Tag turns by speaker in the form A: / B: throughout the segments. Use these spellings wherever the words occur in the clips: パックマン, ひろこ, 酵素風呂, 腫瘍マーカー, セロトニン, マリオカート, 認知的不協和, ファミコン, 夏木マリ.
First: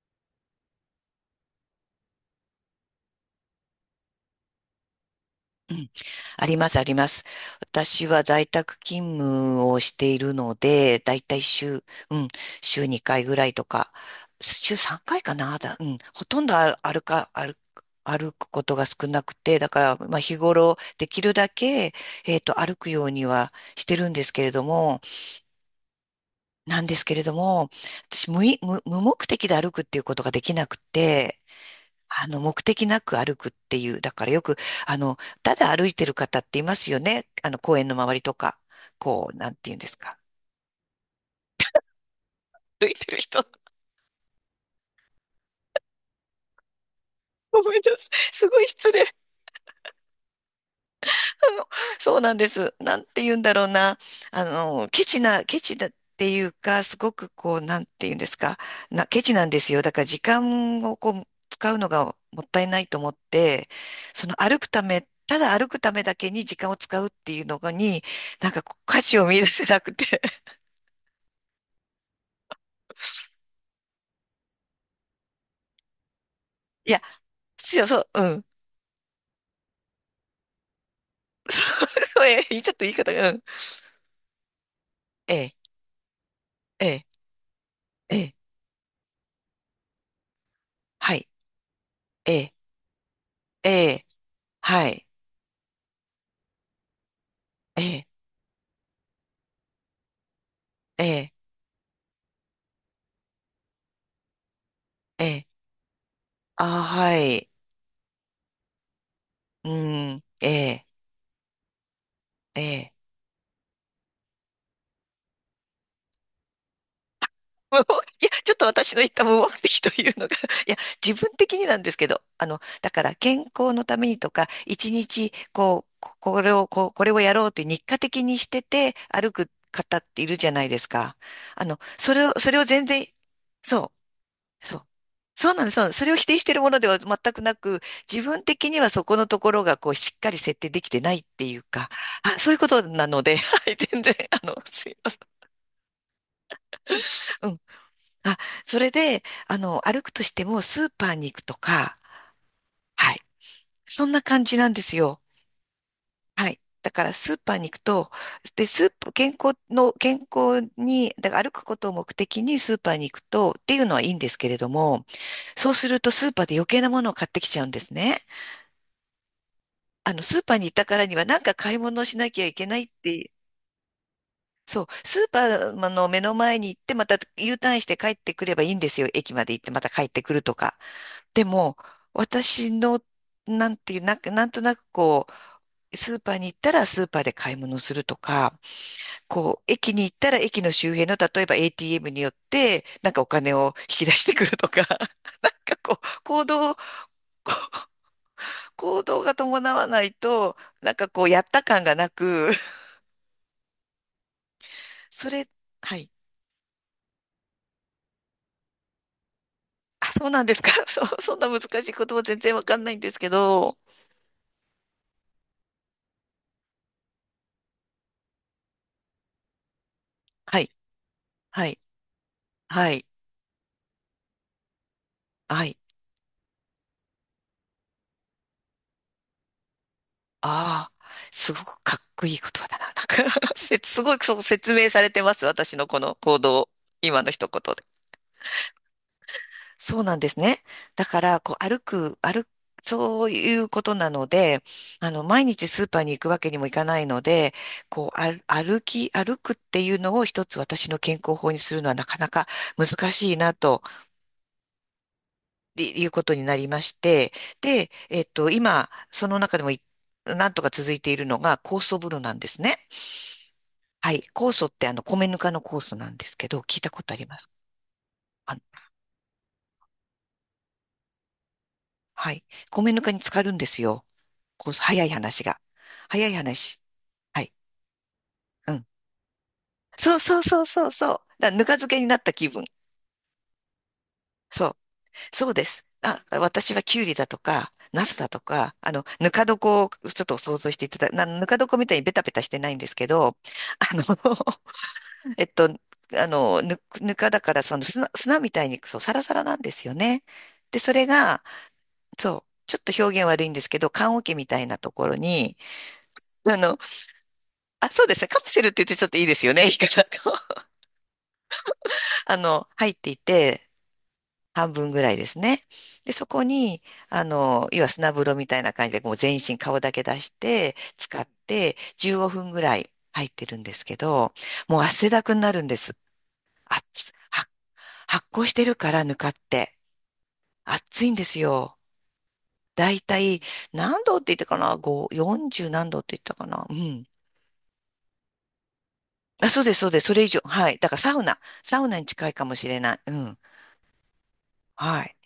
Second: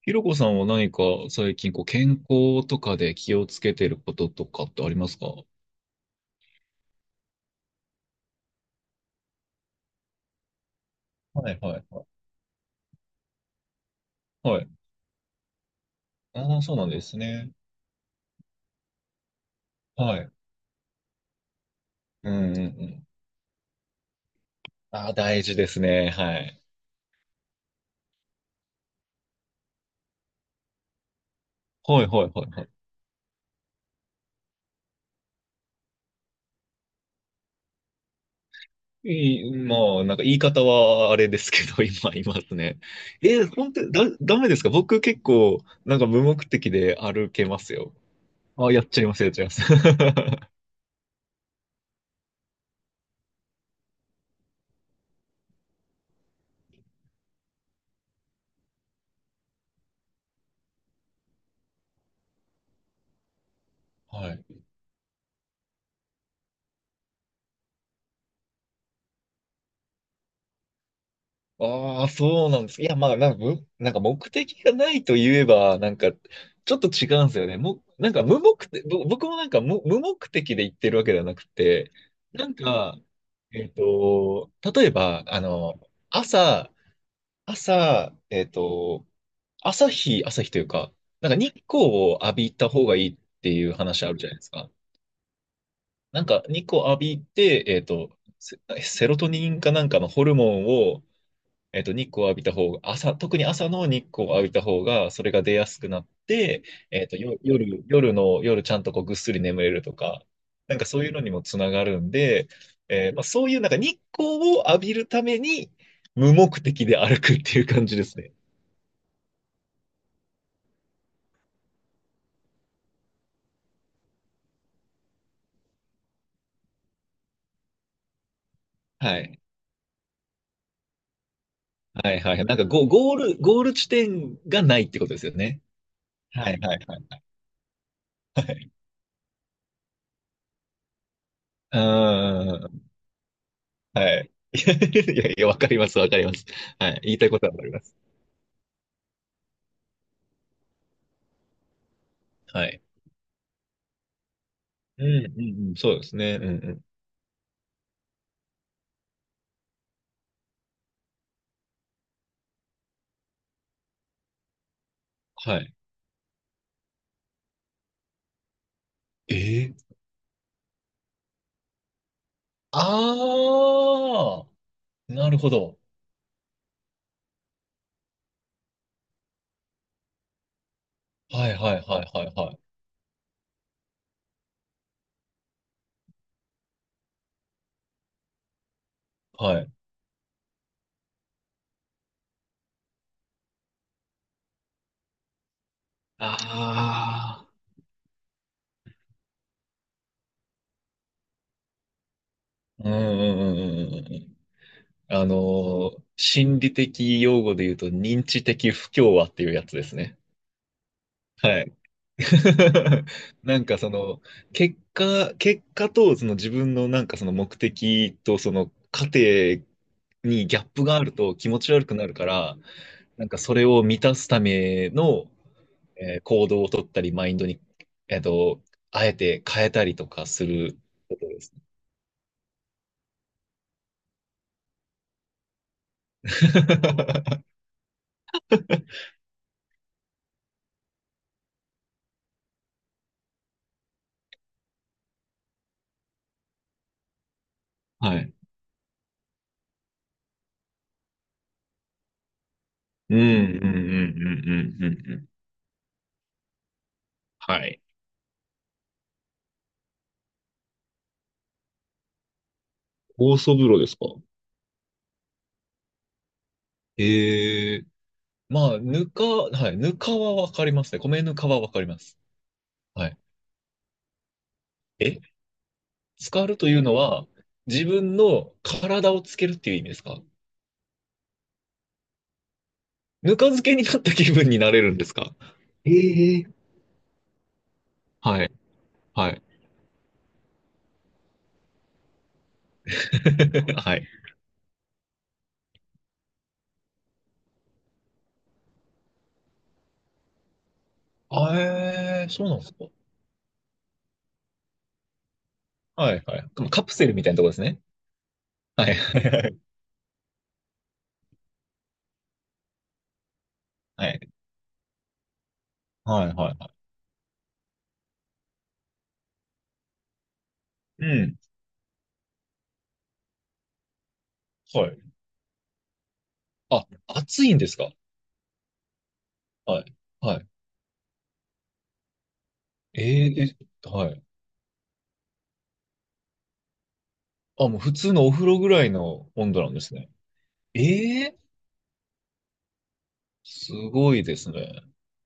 A: ひろこさんは何か最近こう健康とかで気をつけてることとかってありますか？は
B: うん、あります、あります。私は在宅勤務をしているので、だいた
A: い
B: い
A: はいは
B: 週、
A: い。
B: うん、週2回ぐらいとか、
A: はい。
B: 週3回かいかな、だ、うん、ほとんど
A: ああ、そうなんですね。
B: 歩くことが少なくて、だから、ま
A: は
B: あ、
A: い。
B: 日頃、できるだけ、
A: うんうんう
B: 歩くよ
A: ん。
B: うにはしてるんですけれども、
A: ああ、大事ですね。はい。
B: なんですけれども、私無い、無、無目的で歩くっていうことができなくて、
A: はいはいはい
B: 目
A: はい。
B: 的なく歩くっていう、だからよく、あの、ただ歩いてる方っていますよね。公園の周りとか、こう、
A: い
B: な
A: い、
B: んて言う
A: ま
B: んです
A: あ、なん
B: か。
A: か言い方はあれですけど、今いますね。
B: 歩いてる人。
A: え、本当にダメですか？僕結構、なんか無目的で歩けま
B: ご
A: す
B: めん
A: よ。
B: なさい。すごい
A: ああ、やっ
B: 失
A: ち
B: 礼。
A: ゃいます、やっちゃいます。は
B: の、そうなんです。なんて言うんだろうな。ケチだっていうか、すごくこう、なんて言うんですか。ケチなんですよ。だから時間をこう、使うのがもったいないと思って、その
A: い。
B: 歩くため、ただ歩くためだけに時間を使うっていうのに、なんかこう価値を見出せなくて。
A: ああ、そうなんです。いや、まあ、なんかむ、なんか目的がないと言えば、なんか、ちょっと
B: いや、
A: 違うんですよね。
B: そう、そう、
A: なんか
B: う
A: 無
B: ん。
A: 目的、僕もなんか無目的で言ってるわけではなく て、
B: そう、え
A: なん
B: え、ちょっと言い
A: か、
B: 方が、うん。
A: 例えば、
B: ええ、
A: 朝、
B: ええ、
A: 朝、
B: ええ、
A: 朝日というか、
B: はい、
A: なんか日光を
B: え
A: 浴
B: え、
A: びた方がいいってい
B: え
A: う話
B: え、
A: あるじゃないですか。
B: はい、
A: なんか日光浴びて、
B: ええ、
A: セロトニンかなんかのホルモンを、
B: ええ、
A: 日光を浴びた方が、朝、特に朝の日光を浴びた方が、そ
B: え
A: れが
B: え、
A: 出やすくなって、
B: ああ
A: えっと、
B: は
A: よ、
B: い、
A: 夜、夜の、夜ちゃんとこうぐっすり眠
B: う
A: れると
B: ん、
A: か、
B: え
A: なんか
B: え、
A: そういうのにもつながるんで、
B: ええ。
A: まあ、そういうなんか日光を浴びるために、無目的で歩くっていう
B: もう
A: 感じです
B: いや、
A: ね。
B: ちょっと私の言った無目的というのが、いや、自分的になんですけど、だから健康のためにとか、一日、こう、これをやろうという日課的にしてて
A: は
B: 歩
A: い。
B: く方っているじゃないですか。
A: はいはいはい。
B: そ
A: な
B: れ
A: ん
B: を
A: か
B: 全
A: ゴ、
B: 然、
A: ゴール、ゴール地
B: そ
A: 点が
B: う。そ
A: ない
B: う。
A: ってことですよ
B: そう
A: ね。
B: なんです。そうなんです。それを否定し
A: は
B: てい
A: い
B: るも
A: はい
B: ので
A: は
B: は全
A: い
B: くなく、自分
A: は
B: 的
A: い。
B: にはそこのところがこうしっかり設定できてないっていう
A: うー
B: か、そういうこと
A: ん。
B: なので、はい、全然、
A: はい。
B: すいま せ
A: い
B: ん。
A: やいや、わかります、わかります。はい。言いたいこと
B: う
A: はわ
B: ん。
A: かります。
B: あ、それで、歩くとしてもスーパーに行くとか、
A: はい。
B: はい。そんな感じなんです
A: う
B: よ。
A: ん、うん、うん、そうですね。うん、
B: はい。
A: うん。
B: だからスーパーに行くと、で、スーパー、健康の、健康に、だから歩くことを目的にスーパーに行くとっていうのはいいんですけれども、
A: は
B: そう
A: い。
B: するとスーパーで余計なものを買ってきちゃうんですね。
A: ええ
B: スーパーに行ったからにはなんか買い物をしなきゃいけないって、
A: ああ
B: そう、
A: ー、
B: ス
A: な
B: ー
A: る
B: パ
A: ほど。
B: ーの目の前に行ってまた U ターンして帰ってくればいいんですよ。駅まで行ってまた帰ってくるとか。で
A: はい、は
B: も、
A: い、はい、はい、はい。
B: 私の、なんていう、なんか、なんとなくこう、スーパーに行ったらスーパーで買い物するとか、
A: は
B: こう、
A: い。
B: 駅に行ったら駅の周辺の、例えば ATM によって、なんかお金を引き出してくるとか、なんかこう、
A: あ
B: 行動が伴わないと、なんかこう、やった感がなく、
A: あ、うん、うん、うん、うんうんうん。あ
B: そ
A: の
B: れ、はい。
A: 心理的用語で言うと、認知的不協和っていうやつです
B: あ、
A: ね。
B: そうなんですか。そう、そんな難
A: はい。
B: しい言葉全然わかんないん ですけ
A: なん
B: ど。
A: かその結果とその自分のなんかその目的とその過程にギ
B: は
A: ャッ
B: い、
A: プがあると気持
B: は
A: ち
B: い、
A: 悪くなるから、
B: はい、
A: なんかそれを満たすための、
B: はい。
A: 行動を取ったり、マインドに、えっと、あえて変えたりとかする
B: ああ、
A: ことで
B: す
A: す。
B: ごくかっこいい言葉だな。すごいそう説明されてます。私のこの行動、今の一 言で。そうなんですね。だから、こう、歩く、歩く、そういうことなので、毎日スーパーに行くわけにもいかないので、こ
A: は
B: う、
A: い。
B: 歩くっていうのを一つ私の健康法にするのはなかなか難
A: うん、うん、う
B: し
A: ん、
B: いなと
A: うん、うん、うん。うん
B: っていうことになりまして、
A: はい。
B: で、今、その中でもなんとか続いているのが酵素風呂なんですね。
A: 酵素風呂ですか？
B: はい。酵素って米ぬかの酵素なんですけど、聞いたことあります？
A: ええ
B: あの、
A: まあ、ぬか、はい、ぬかはわかりますね。米ぬかはわかります。
B: はい。米ぬ
A: は
B: かに
A: い。
B: 浸かるんですよ。酵素、早い
A: え、
B: 話が。早
A: 浸
B: い
A: かるとい
B: 話。
A: うのは、
B: はい。
A: 自分の
B: うん。
A: 体をつけるっていう意味です
B: そう
A: か？
B: そうそうそうそう。だからぬか漬けになった気分。
A: ぬか漬けになった気分に
B: そ
A: な
B: う。
A: れるんですか？
B: そうです。あ、
A: ええ
B: 私はキュウリだとか、ナスだと
A: はい。
B: か、ぬ
A: はい。
B: か床をちょっと想像していただ、な、ぬか床みたいにベタベタしてないんですけど、あ
A: は
B: の、
A: い。
B: ぬかだからその砂みたいにそう、サラサラなんですよね。で、それが、
A: あ、
B: そう、
A: そうなんです
B: ちょっ
A: か？
B: と表現悪いんですけど、棺桶みたいなところに、
A: はいはい。
B: あ
A: でも
B: の、
A: カプセルみたいなとこですね。
B: そうですね、カプセルって言っ
A: はい。
B: てちょっといいです
A: は
B: よ
A: い
B: ね、言い方が 入っていて、
A: はい。
B: 半分ぐらいですね。で、
A: は
B: そ
A: い
B: こ
A: はいは
B: に、要は砂風呂みたいな感じで、もう全身顔だけ出して、
A: い。う
B: 使っ
A: ん。
B: て、15分ぐらい入ってるんですけど、もう
A: はい。
B: 汗だくになるんです。あ、
A: あ、
B: つ
A: 暑
B: は
A: いんですか？
B: 発酵してるから、ぬかって。
A: はい。はい。
B: 暑いんですよ。だい
A: え
B: た
A: ー、
B: い
A: え、
B: 何
A: は
B: 度っ
A: い。
B: て言ったかな ?5、40何度って言ったかな、うん。
A: あ、もう普通のお風呂ぐらいの
B: あ、
A: 温
B: そ
A: 度
B: う
A: な
B: で
A: ん
B: す、
A: で
B: そう
A: す
B: です。
A: ね。
B: それ以上。はい。だからサウ
A: え
B: ナ。
A: え
B: サウナに近いかもしれない。うん。
A: すごいですね。
B: はい。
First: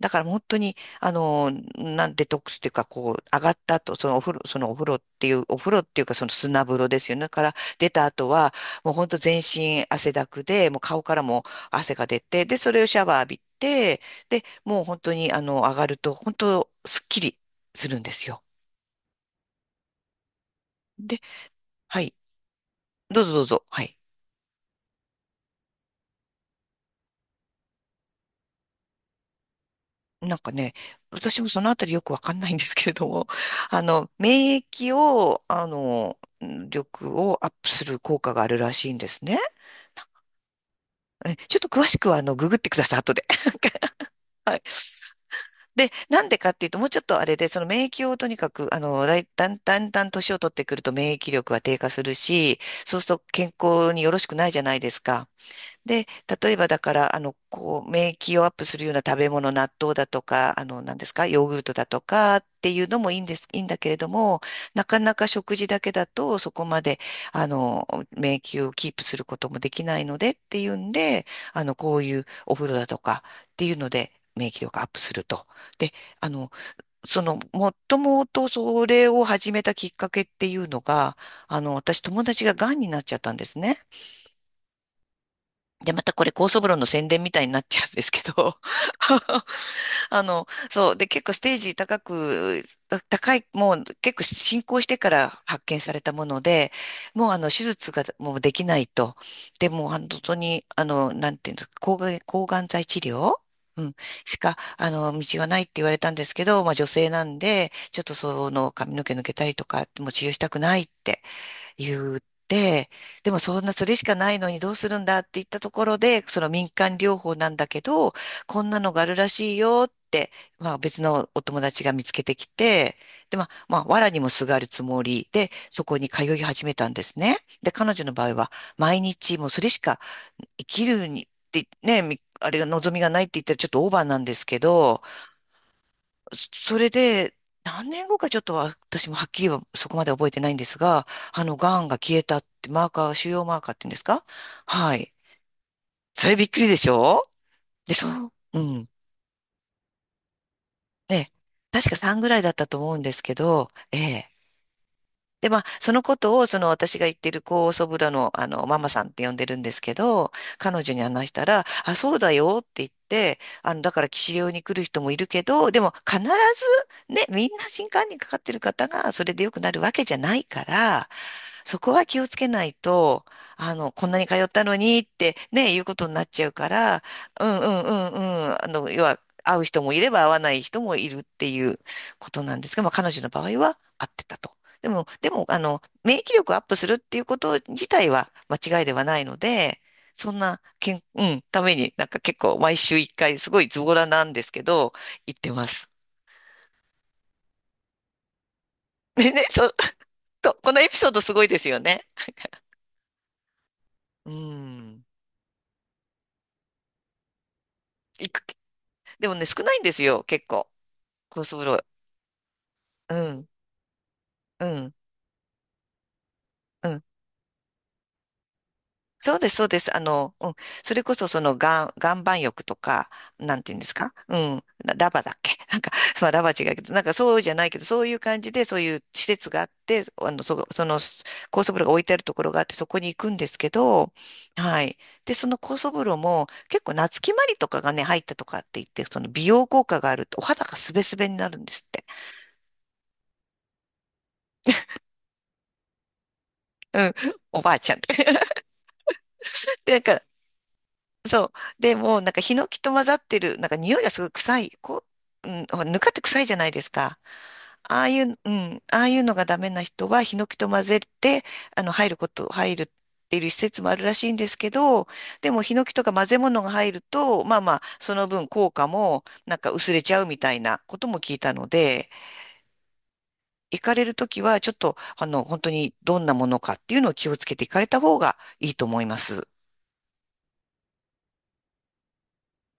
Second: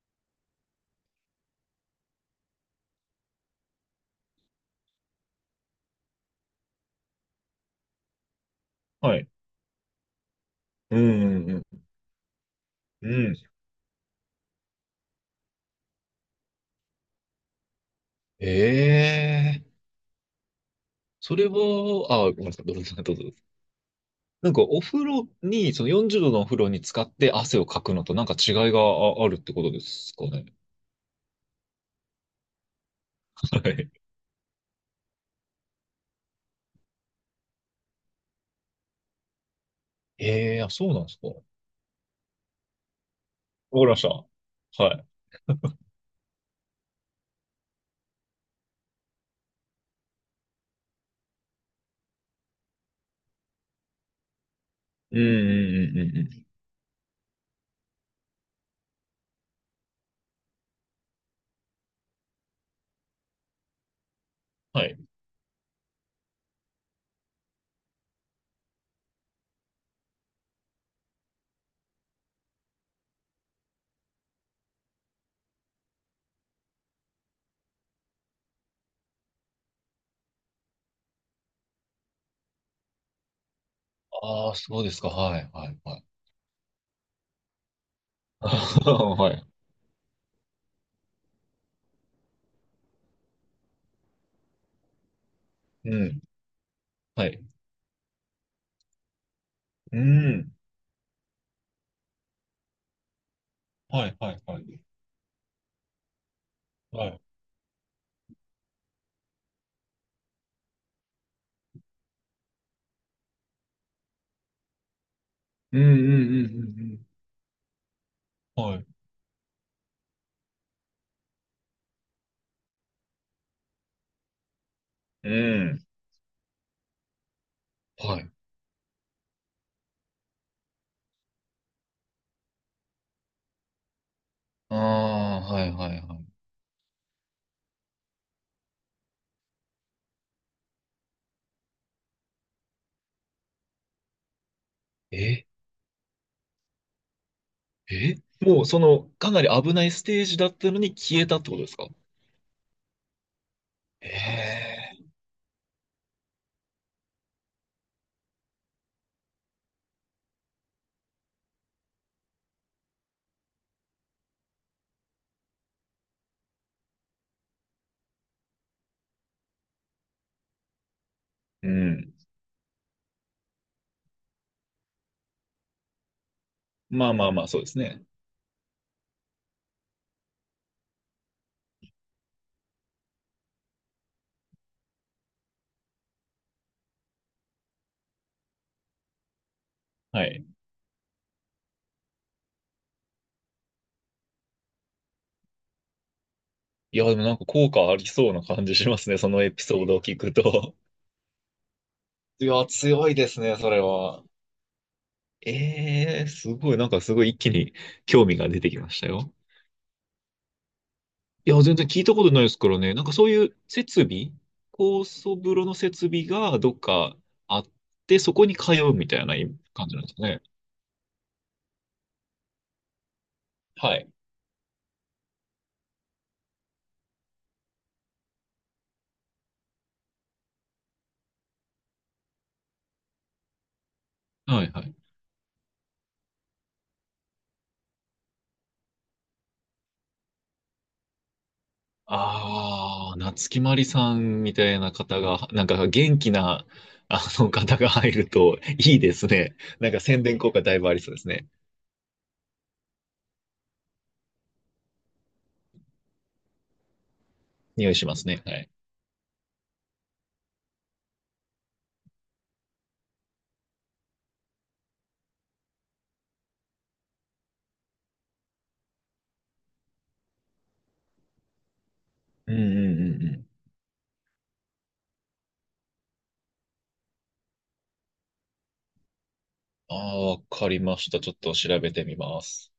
B: だから本当に、デトックスっていうか、こう、上がった後、そのお風呂っていう、お風呂っていうか、その砂風呂ですよね。から出た後は、もう本当
A: はい。
B: 全身汗だくで、もう
A: う
B: 顔から
A: んう
B: も
A: んうん。
B: 汗が出て、で、それをシャ
A: う
B: ワー浴び
A: ん
B: て、で、もう本当に、上がると、本当、すっきりするんですよ。
A: ええそれは、
B: はい。
A: あ、ごめんなさい、どうぞ、どう
B: ど
A: ぞ。
B: うぞどうぞ。はい。
A: なんか、お風呂に、その40度のお風呂に使って汗をかくのとなんか違いがあるってことですか
B: なん
A: ね？
B: かね、私もそのあたりよくわかんないんですけれども、
A: は い。
B: 免疫を、力をアップする効果があるらしいんですね。
A: ええあ、そうなんですか？わか
B: ちょっと詳しくは、ググってください、後で。
A: りました。
B: はい。
A: はい。
B: で、なんでかっていうと、もうちょっとあれで、その免疫をとにかく、だんだんだん年を取ってくると免疫力は低下するし、そうすると健康によろしくないじゃないです
A: うんう
B: か。
A: んうんう
B: で、
A: んうん。
B: 例えばだから、こう、免疫をアップするような食べ物、納豆だとか、何ですか、ヨーグルトだとかっていうのもいいんだけれども、な
A: はい。
B: かなか食事だけだと、そこまで、免疫をキープすることもできないのでっていうんで、こういうお風呂だとかっていうので、免疫力アップすると。で、あの、もっともとそれを始めたきっかけっていうのが、私友達が癌になっちゃったんですね。
A: ああ、そうですか？はい、はい、
B: で、
A: は
B: ま
A: い。
B: たこれ、高層風呂の宣伝みたいになっちゃうんですけど、
A: はい。
B: そう、で、結構ステージ高く、た高い、もう結構進行してから発見さ
A: う
B: れた
A: ん。
B: もので、
A: は
B: もう
A: い。
B: 手術がもうできないと。で、もう
A: う
B: 本当
A: ん。
B: に、なんていうんですか、抗がん剤治療うん、
A: はい、は
B: し
A: い、
B: か、
A: はい。
B: 道がないって言われたんですけど、まあ女
A: は
B: 性
A: い。
B: なんで、ちょっとその髪の毛抜けたりとか、もう治療したくないって言って、でもそんなそれしかないのにどうするんだって言ったと
A: うん、
B: こ
A: うん、
B: ろで、そ
A: う
B: の民間
A: ん、
B: 療法なんだけど、
A: う
B: こ
A: ん。う
B: ん
A: んは
B: な
A: い。
B: のがあるらしいよって、まあ別のお友達が見つけてきて、で、まあ、まあ、藁にもすがるつもり
A: う
B: で、そ
A: ん。
B: こに通い始めたんですね。で、彼女の
A: は
B: 場
A: い。
B: 合は、毎日もうそれしか生きるに、ってね、みあれが望みがないって言ったらちょっとオーバーなんですけ
A: あ
B: ど、
A: あ、はい、はい、はい。
B: それで、何年後かちょっとは私もはっきりはそこまで覚えてないんですが、癌が消えたって、マーカー、腫瘍マーカーって言うんですか。はい。
A: え
B: それびっくりでしょ。で、そ
A: え
B: う、う
A: もうそ
B: ん。
A: のかなり危ないステージだったのに消え
B: ね、
A: たってことですか？
B: 確か3ぐらいだったと思うんですけど、ええ。
A: ええ
B: で、まあ、そのことを、その私が言ってる高祖父母の、ママさんって呼んでるんですけど、彼女に話したら、あ、そうだよって言って、だから、騎士用に来る人もいるけど、でも、必ず、ね、みんな新冠にかかってる方が、それで良くなるわけじゃないから、
A: う
B: そこは
A: ん。
B: 気をつけないと、こんなに通ったのにってね、いうことになっちゃうから、
A: まあまあま
B: う
A: あ、そ
B: ん
A: う
B: う
A: です
B: んう
A: ね。
B: んうん、要は、会う人もいれば会わない人もいるっていうことなんですが、まあ、彼女の場合は会ってたと。でも、免疫力をアップするっていうこと自体は間違いではないので、
A: は
B: そん
A: い。
B: な、けん、うん、ために、なんか結構毎週一回、すごいズボラなんですけど、行ってます。
A: いや、でもなんか効果ありそうな感じします ね。そ
B: ね、
A: のエピ
B: そ、
A: ソードを聞く
B: こ
A: と。
B: のエピソードすごいですよね。
A: いや、強いですね、それは。
B: うん。
A: ええすごい、なんかすごい一気に興
B: 行
A: 味
B: く
A: が出てきました
B: で
A: よ。
B: もね、少ないんですよ、結構。コー
A: い
B: ス
A: や、
B: ブロ
A: 全
B: ー。
A: 然聞いたことないですからね。なんか
B: う
A: そうい
B: ん、
A: う設備、
B: うん、
A: 高層風呂の設備がどっ
B: うん。
A: かあって、そこに通うみたい
B: そ
A: な
B: うです、そうで
A: 感
B: す。
A: じなんですね。
B: うん。それこそ、その、岩盤浴とか、なんていうんです
A: はい。
B: か。うん。ララバだっけ。 なんか、まあ、ラバ違うけど、なんかそうじゃないけど、そういう感じで、そういう施設があって、その、高速風呂が置いてあるところがあって、そこに行くんですけど、
A: はい
B: は
A: はい。
B: い。で、その高速風呂も、結構、夏木マリとかがね、入ったとかって言って、その、美容効果があると、お肌がスベスベになるんですって。
A: ああ、夏木マリさんみたいな方が、なんか元気な、
B: うん。
A: あの
B: おば
A: 方
B: あ
A: が
B: ちゃんっ
A: 入
B: て。
A: るといいですね。なん
B: な
A: か
B: んか、
A: 宣伝効果だいぶありそうです
B: そ
A: ね。
B: う。で、もなんかヒノキと混ざってる、なんか匂いがすごい臭い。こう、うん、ほらぬかって臭いじゃないですか。
A: 匂い
B: あ
A: し
B: あ
A: ま
B: い
A: す
B: う、
A: ね。
B: う
A: はい。
B: ん、ああいうのがダメな人はヒノキと混ぜて、入るっていう施設もあるらしいんですけど、でもヒノキとか混ぜ物が入ると、まあまあ、その分効果もなんか薄れちゃうみたいなことも聞いたので、
A: うんうんうんうん。
B: 行かれるときはちょっと、本当にどんなものかっていうのを気をつけて行かれた方がいいと思います。
A: ああ、わかりました。ちょっと調べてみます。